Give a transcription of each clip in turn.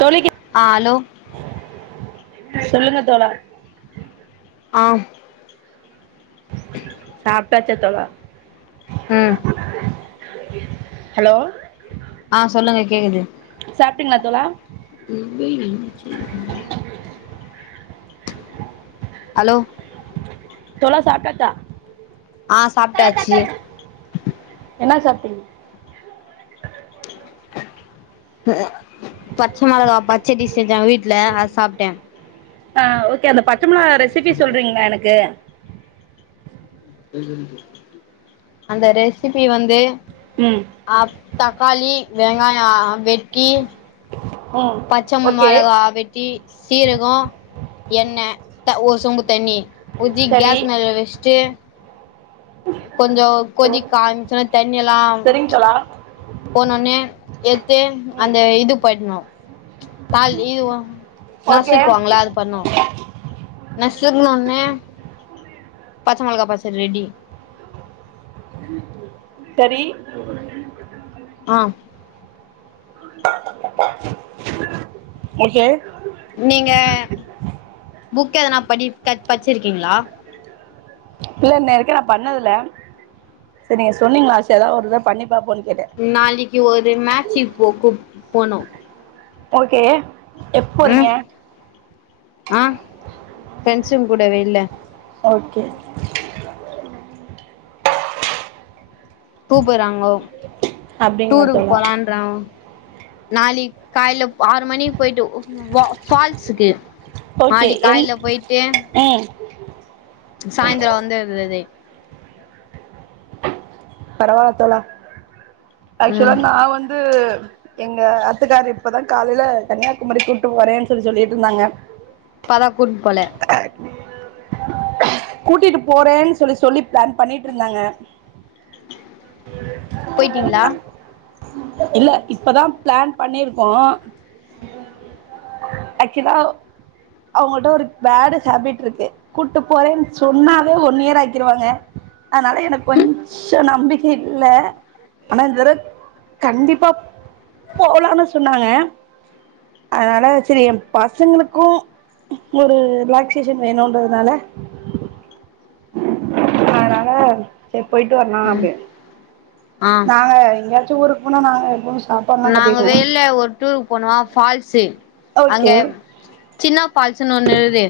தொளிக்க ஆ அலோ சொல்லுங்க தோழா ஆம் சாப்டாச்சா தோழா ம் ஹலோ ஆ சொல்லுங்க கேக்குது சாப்டீங்ளா தோழா நம்பே இன்ச்சி அலோ தோழா சாப்டாச்சா ஆ சாப்டாச்சி என்ன சாப்டிங்க உஅ பச்ச மொளகா பச்சடி செஞ்சாங்க வீட் ல ஆத சாப்டே எங்க எனக்கு அந்த ரெசிபி வந்து ம் அப் தக்காளி வெங்காயோ வெட்டி ம் பச்ச ஓகே மொளகா வெட் டி சீரகோ எண்ணெ த ஒரு சொம்பு தண்ணி ஊத்தி சரி கேஸ் மேல வச்ட்டு கொஞ்சோ கொதிக்க ஆரமிச்சொன்ன தண்ணி எல்லாம் சரிங்க தோழா போனோனே எத்து ம் அந்த இது பண்ணோ தால் இது ஒ ஓகே நசுக்குவாங்ள அதுக்கு பண்ணோ நசுக்ன ஒன்னே பச்ச மொளகா பச்சடி ரெடி சரி ஆ ஓகே நீங்க புக் எதனா படிக் கத் பச்சிருக்கீங்ளா இல்ல இன்ன வரைக்கு நா பண்ணதுல்ல சரி நீங்க சொன்னீங்ளா ஆசையாதா ஒரு தடவ பண்ணிபாப்போன்னு கேட்ட நாளைக்கி ஒரு மேட்ச் இப்போ கூட்னுபோணு ஓக்கே எப் போறீங்க ம் ஆ ஃப்ரெண்ட்ஸ்சுங் கூட வெள்ல ஓக்கே கூப்பட்றாங்கோ அப்டிங்களா டூருக்கு தோழா போலான்றா நாளிக் காலைல ஆறு மணிக்கு போயிட்டு ஓ ஃபால்ஸ்சுக்கு ஓக்கே எந் ம் சாய்ந்தரம் வந்து எது எது பரவால்ல தோழா ஆக்சுவலா ம் நா வந்து எங்க ஆத்துக்கார் இப்பதா காலையில கன்னியாகுமரி கூட்டு போரேன்னு சொல்லி சொல்லிட்டு இருந்தாங்க ஆனா கூட்டுனு போல கூட்டிட்டு போறேன்னு சொல்லி சொல்லி பிளான் பண்ணிட்டு இருந்தாங்க போயிட்டீங்களா இல்ல இப்பதா பிளான் பண்ணியிருக்கோ ஆக்சுலா அவங்கிட்ட ஒரு பேடு ஹேபிட் இருக்கு கூட்டு போறேன்னு சொன்னாவே ஒன் இயர் ஆக்கிருவாங்க அதனால எனக்கு கொஞ் சோ நம்பிக்கை இல்ல ஆனா இந்தர கண்டிப்பா போலான்னு சொன்னாங்க அதனால சேரி ஏ பசங்களுக்கும் ஒரு ரிலாக்சேஷன் வேணுன்றதுனால அதனால செரி போயிட்டு வரலா ம் அப்டின்னு ஆ நாங்க எங்கேயாச்சும் ஊருக்கு போனா நாங்க எப்பவு சாப் நாங்க வெளில ஒரு டூருகுக்கு போனமா ஃபால்ஸ்சு அங்க ஓகே சின்னா பால்ஸ்சுன்னு ஒண்ணு இருகுது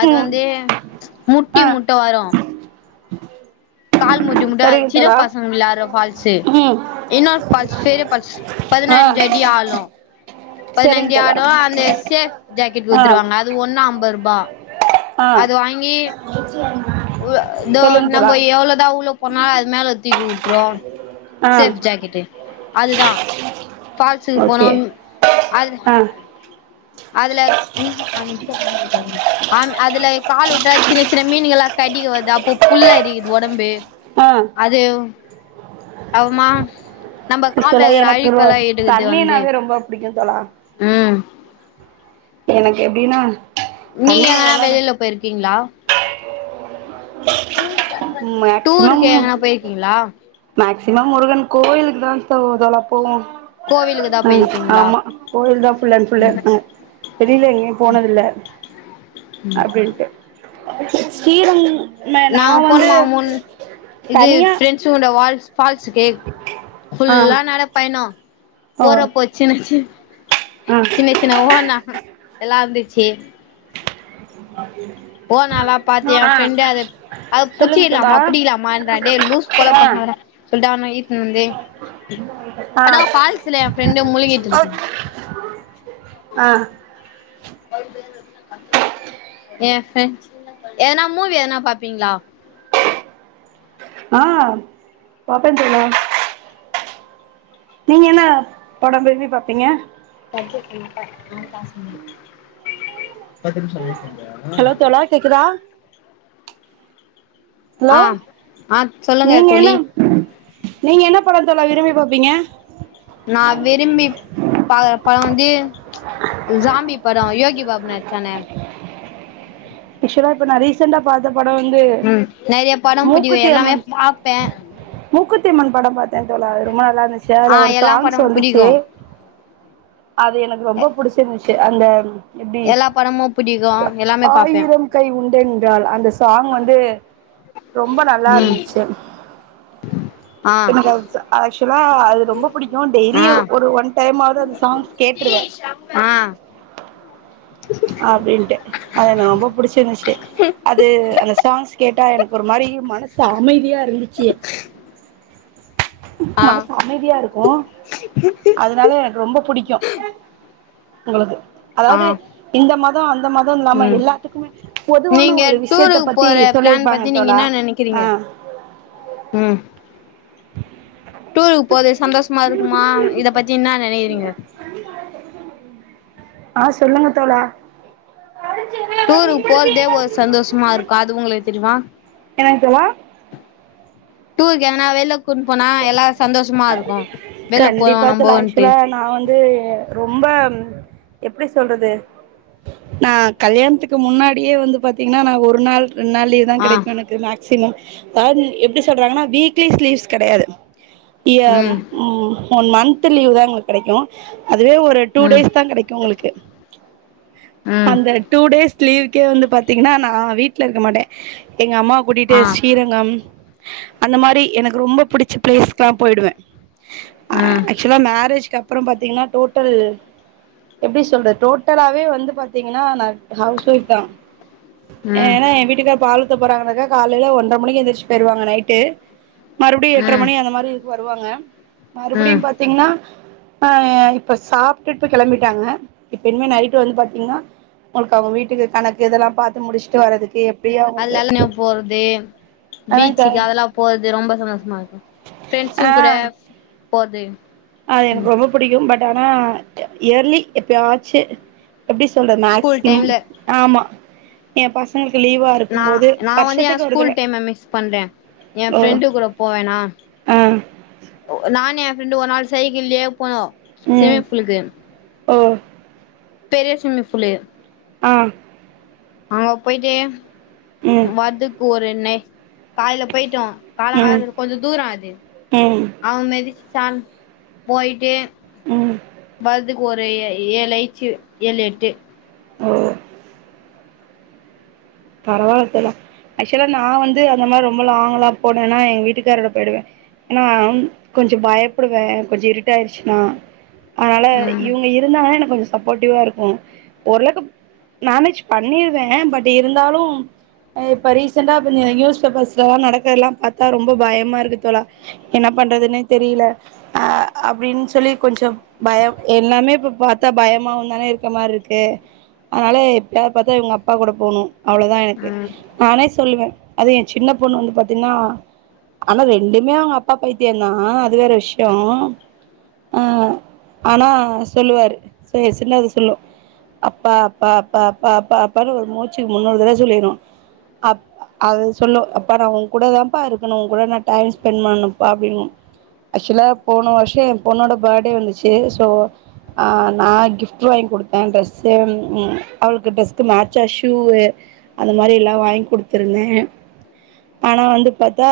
அது ம் வந்து முட்டி முட்ட வரும் ம் ம் கால் முட்டி முட்டும் அது சின்ன பசங்க விளாட்ற ஃபால்ஸ்சு ம் இன்னோர் ஃபால்ஸ் பெரிய ஃபால்ஸ் ஆ பதினஞ்சு அடி ஆழம் சரிங்க பதினஞ்சு தோழா ஆடம் அந்த சேஃப் ஜாக்கெட் ஆ குத்துருவாங்க அது ஒன்னு அம்பது ரூபா ஆ அது வாங்கி [inaudible] தோ சொல்லுங்க தோழா நம்ப எவ்ளோதா உள்ள போனாலு அது மேல தூக்கி உட்ரும் ஆ சேஃப் ஜாக்கெட்டு அதுதா பால்ஸ்க்கு ஓகே போனம் அது ஆ அதுல அதுல கால் உட்டா சின்ன சின்ன மீன்கல்லா கடிக்க வருது அப்போ புல் அரிக்குது ஒடம்பு ஆ அது அப்றமா நம்ப கால்ல ஆக்சுவலா இருக்குற எனக்கு ரொ அழுக்கல்லா எடுக்குது வந்து தண்ணினாவே ரொம்ப புடிக்கு தோழா ம் எனக்கு எப்டின்னா நீங்க தண்ணில எங்கன்னா வெளாட வெளியில போயிருக்கீங்ளா மேக்சிமம் டூர்க்கு எங்கனா போயிருக்கீங்ளா மேக்சிமம் முருகன் கோயிலுக்கு தா தோழா போவோ கோவிலுக்கு தா ம் போயிருக்கீங்களா ஆமா கோயில் தான் புல் அண்ட் ஃபுல்லு அ வெளில எங்கயு போனதில்ல அப்டின்ட்ட சீரம் என்ன நா நாங்க வந்து போனமா மூன் இது தனியா [unintelligible] வால்ஸ் ஃபால்ஸ்க்கே ஆ ஃபுல்லா நட பயண ஓ போறப்போ சின்ன சின் ஆ சின்ன சின்ன ஓனா அதெல்லாருந்துச்சு ஓணாலா பாத்து ஏ ஆ ஃப்ரெண்டு அத அது சொல்லுங்க தோழா புச்சிக்கிலாமா புடிக்கிலாமா இன்றா டேய் லூஸ் போல ஆ பண்ணாதடா சொல்லிட்டு அவன இத்துன்னு வந்து ஆ அப்பதா ஃபால்ஸ்ஸுல ஏ ஃப்ரெண்டு முழுகிட்டு இருக்கு ஆ [inaudible] எ ஃப்ரிண்ட்ஸ் எதனா மூவி எதனா பாப்பீங்களா ஆ பாப்பே தோழா நீங்க என்னா பட விரும்பி பாப்பீங்க [inaudible] காச ஹலோ தோழா கேக்குதா ஹலோ ஆ ஆ சொல்லுங்க நீங்க என்ன தோழி நீங்க என்ன படோ தோழா விரும்பி பாப்பீங்க நா விரும்பி பாக்குற படோ வந்து ஜாம்பி படோ யோகி பாபு நடிச்சானே யூசுவலா இப்ப நா ரீசண்டா பாத்த படோ வந்து ம் நெறைய படம் புடிக்கு மூக்குத்தி எல்லாமே அம்மன் பாப்பே மூக்குத்தி அம்மன் படோ பாத்தே தோழா அது ரொம்ப நல்லா இருந்துச்சு ஆ அதுல ஒரு எல்லா சாங்ஸ்ஸு படமு வந்துச்சு புடிக்கு அது எனக்கு ரொம்ப புடிச்சு இருந்துச்சு அந்த எப்டி எல்லா படமு புடிக்கு எல்லாமே பாப்பே உன் கை உண்டென்றால் அந்த சாங் வந்து ரொம்ப நல்லா ம் இருந்துச்சு ஆ எனக்கு அது ஆக்சுவலா அது ரொம்ப புடிக்கு டெய்லியி ஆ ஒரு ஒன் டைம்மாவது அந்த சாங்ஸ் கேட்டுருவே ஆ அப்டின்ட்டு அது எனக்கு ரொம்ப புடிச்சிருந்துச்சு அது அந்த சாங்ஸ் கேட்டா எனக்கு ஒரு மாரி மனசு அமைதியா ஆ [unintelligible] மனசு அமைதியா இருக்கு அது னால எனக்கு ரொம்ப புடிக்கு உங்களுக்கு ஆ அதாவ்து இந்த மத அந்த மத இல்லாம ம் எல்லாத்துக்குமே பொதுவான நீங்க ஒரு விஷ்யத்த டூருக்கு பத்தி போற பிளான் சொல்லியிருப்பாங்க பத்தி நீங்க தோழா என்ன நெனைக்கிறீங்க ஆ ம் டூருக்கு போரது சந்தோஷமா இருக்குமா இத பத்தி என்ன நெனைக்கிறீங்க ஆ சொல்லுங்க தோழா டூருக்கு போறதே ஒரு சந்தோஷமா இருக்கா அது உங்களுக்கு தெரிமா என்னங்க தோழா டூர்க்கு எங்கன வெள்ள கூட்ன் போனா எல்லாரு சந்தோஷமா இருக்கு வெள்ள போறோ நம்போன்ட்டு அது ரொம்ப எப்டி சொல்றது நா கல்யாணத்துக்கு முன்னாடியே வந்து பாத்தீங்கன்னா நா ஒரு நாள் ரெண்டு நாள் லீவ் தா ஆ கெடைக்கு எனக்கு மேக்சிமம் அதாவ்து எப்டி சொல்றாங்கன்னா வீக்லி லீவ்ஸ் கெடையாது ய ம் ம் ஒன் மந்த் லீவ் தா எங்களுக்கு கடைக்கு அதுவே ஒரு டூ ம் டேஸ் தா கடைக்கு உங்களுக்கு ம் அந்த டூ டேஸ் லீவ்கே வந்து பாத்தீங்கன்னா நா வீட் வீட்ல இருக்க மாட்டேன் எங்க அம்மா கூட்டிட்டு ஆ ஸ்ரீரங்கம் அந்த மாதிரி எனக்கு ரொம்ப பிடிச்ச ப்ளேஸ்க்கெல்லா போயிடுவ ம் ஆக்சுவலா மேரேஜ்க்கு அப்புறம் பாத்தீங்கன்னா டோட்டல் எப்படி சொல்றது டோட்டலாவே வந்து பாத்தீங்கன்னா நா ஹவுஸ் ஒய்ஃப் தா ம் ஏன்னா என் வீட்டுக்கார பால் ஊத்த போறாங்க காலைல ஒன்றர மணி எந்திரச்சு போய்டுவாங்க நைட் மறுபடியும் எட்டுர ம் மணி அந்த மாதிரி வருவாங்க ம் மறுபடியும் பாத்தீங்கன்னா ஆ இப்ப சாப்பிட்டுட்டு கிளம்பிட்டாங்க இப்ப இனிமே நைட் வந்து பாத்தீங்கன்னா அவங்களுக்கு அவங்க வீட்டுக்கு கணக்கு இதெல்லா பாத்து முடிச்சுட்டு வரதுக்கு எப் அதல்லாம் நா போறதே ஆனாக்கா பீச்சுக்கு அதெல்லா போறது ரொம்ப சந்தோஷமா இருக்கு ஃபிரண்ட்ஸ் ஆ கூட போது அது ம் எனக்கு ரொம்ப பிடிக்கும் பட் ஆனா இயர்லி எப்பயாச்சு எப்படி சொல்ற ஸ்கூல் மேக்சிமம் டைம்ல ஆமா எ பசங்களுக்கு லீவ்வா நா நா வந்து என் ஸ்கூல் டைம் மிஸ் பண்றே என் ஓ ஃப்ரெண்டு கூட போவேனா ஆ நானு எ ஃப்ரெண்டு ஒரு நாள் சைக்கிள்யே போனோம் ம் ஓ பெரிய ஸ்விம்மிங் ஃபுல்லே ஆ அங்க போயிட்டு ம் வரதுக்கு ஒரு நே காலையில போயிட்டோ காலம் ம் காத்தால கொஞ்ச தூரம் அது ம் அவ மிதிச்சிசான்னு போயிட்டே ம் வரதுக்கு ஒரு ஏழாச்சி ஏழு எட்டு ஒ பரவாயில்ல இதுல்லா ஆக்சுவலா நா வந்து அந்த மாதிரி ரொம்ப லாங்க்லா போனேன்னா எங்க வீட்டுக்காரரோட போயிடுவே ஏன்னா கொஞ்சம் பயப்படுவே கொஞ்சம் இருட்டா ஆச்சுனா அதனால ம் இவங்க இரு ந்தாங்க எனக்கு கொஞ்சம் சப்போர்ட்டிவா இருக்கும் ஓரளவுக்கு மேனேஜ் பண்ணிருவே பட் இரு ந்தாலும் இப்போ ரீசெண்டா நியூஸ் பேப்பர்ஸ் எல்லாம் நடக்கறது எல்லா பார்த்தா ரொம்ப பயமா இருக்கு தோழா என்ன பண்றதுன்னு தெரியல அ அப்படின்னு சொல்லி கொஞ்ச பயம் எல்லாமே இப்ப பாத்தா பயமாவும் தானே இருக்க மாதிரி இருக்கு அதனால எப்பாயாவது பாத்தா இவங்க அப்பா கூட போணும் அவ்வளவுதா எனக்கு ம் நானே சொல்லுவ அது எ சின்ன பொண்ணு வந்து பார்த்தீங்கன்னா ஆனா ரெண்டுமே அவங்க அப்பா பைத்தியம் தா அது வேற விஷயம் ஆ ஆனா சொல்லுவாரு சேரி சின்னது சொல்லும் அப்பா அப்பா அப்பா அப்பா அப்பா அப்பனு ஒரு மூச்சுக்கு முன்னூறு தடவ சொல்லிடும் அப் அது சொல்லும் அப்பா நா உங்க கூட தான்ப்பா இருக்கணும் உங்க கூட நா டைம் ஸ்பெண்ட் பண்ணும்ப்பா அப்படிங்கும் ஆக்சுவலா போன வருஷம் எ பொண்ணோட பேர்த்டே வந்துச்சு சோ ஆ நா கிஃப்ட் வாங்கி கொடுத்தே டிட்ரெஸ் அவளுக்கு ட்ரெஸ் மச்சா ஷூவு அந்த மாதிரி எல்லா வாங்கி கொடுத்துருந்தே ஆனா வந்து பார்த்தா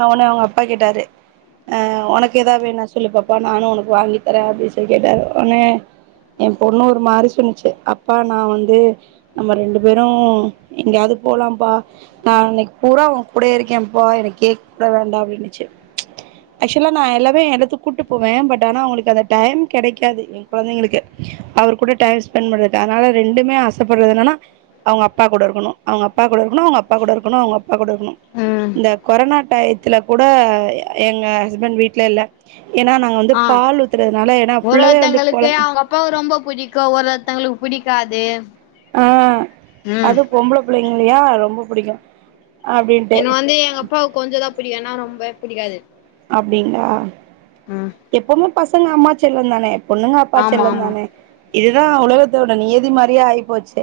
அ ஒடனே அவங்க அப்பா கேட்டாரு ஆ உனக்கு ஏதாவது வேணா சொல்லு பாப்பா நானு உனக்கு வாங்கி தரேன் அப்படின்னு சொல்லி கேட்டாரு உடனே என் பொண்ணு ஒரு மாதிரி சொன்னிச்சு அப்பா நா வந்து நம்ம ரெண்டு பேரும் எங்காவது போலாம் அப்பா நா இன்னைக்கு பூறா உன் கூட இருக்கே அப்பா எனக்கு கேக் கூடாது வேண்டா அப்படின்னுச்சு ஆக்சுவலா நா எல்லாமே எல்லா எடத்துக்கு கூட்டிட்டு போவே பட் ஆனா அவுங்களுக்கு அந்த டைம் கெடைக்காது குழந்தைங்களுக்கு அவர் கூட டைம் ஸ்பெண்ட் பண்றது அதனால ரெண்டுமே ஆசைப்படுறது என்னனா அவுங்க அப்பா கூட இருக்கணு அவுங்க அப்பா கூட இருக்கணு அவுங்க அப்பா கூட இருக்கணு அவங்க அப்பா கூட இருக்கணு ம் இந்த கொரோனா டைத்துல கூட எங்க ஹஸ்பண்ட் வீட்ல இல்ல ஏனா நா வந்து ஆ பால் ஊத்துறதுனால ஏனா ஒரு ஃபுல்லாவே வந்து ஒருத்தங்களுக்கு கொழந் அவங்க அப்பாவ ரொம்ப புடிக்கு ஒரு ஒருத்தவங்களுக்கு பிடிக்காது ஆ அது பொம்பள பிள்ளைங்களையா ரொம்ப புடிக்கு அப்டின்ட்டு எனக்கு வந்து எங்க அப்பாவ கொஞ்சதா புடிக்கு ஏனா ரொம்பவே பிடிக்காது அப்டிங்ளா ம் எப்பவுமே பசங்க அம்மா செல்லோந்தானே பொண்ணுங்க அப்பா ஆமா ஆமா செல்லோந்தானே இதுதா உலகத்தோட நீதி மாரியே ஆயிப்போச்சே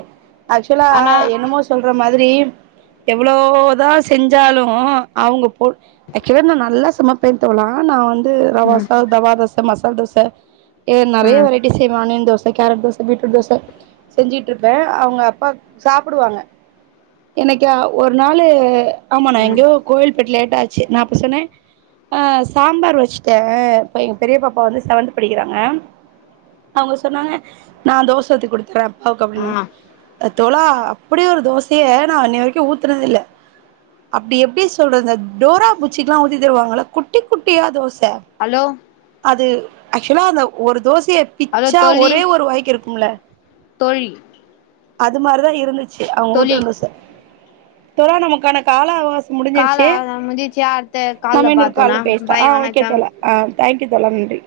ஆக்சுவலா ஆனா என்னமோ சொல்ற மாதிரி எவ்ளோதா தா செஞ்சாலு அவுங்க பொ ஆக்சுவலா நா நல்லா சமைப்ப தோழா நா வந்து ரவா ம் ரவா தோச மசால் தோச அ நெறையா ம் வெரைட்டிஸ் செய்வே onion dosa carrot dosa beetroot dosa செஞ்சுட்ருப்பே அவுங்க அப்பாக் சாப்டுவாங்க என்னைக்கா ஒரு நாளு ஆமா நா ம் எங்கேயோ கோயில் போயிட்டு லேட்டா ஆச்சு நா அப்ப சொன்னே ஆ சாம்பார் வச்சுட்டே அப்ப எங்க பெரிய பாப்பா வந்து செவன்த் படிக்கிறாங்க அவுங்க சொன்னாங்க நா தோச ஊத்தி குடுத்துறே அப்பாவுக்கு ஆ அப்டினாங்க தோழா அப்டி ஒரு தோசைய நா அன்னை வரைக்கு ஊத்துனதே இல்ல அப்டி எப்டி சொல்றது இந்த டோரா புஜ்ஜிக்குல்லா ஊத்தி தருவாங்கள குட்டி குட்டியா தோச ஹலோ அது ஆக்சுவலா அந்த ஒரு தோசைய ஹலோ பிச்சா தோழி ஒரே ஒரு வாய்க்கு இருக்கும்ல தோழி அது மாரிதா இருந்துச்சு அவுங்க தோழி ஊத்துன தோச தோழா நமக்கான கால அவகாசோ கால முடிஞ்சிருச்சு முஞ்சிச்சு அடுத்த கால்ல நம்ம இன்னொரு கால்ல பாத்துக்கலாம் பேசட்டா ஆ பாய் ஓகே வணக்கம் தோழா ஆ தேங்க் யூ தோழா நன்றி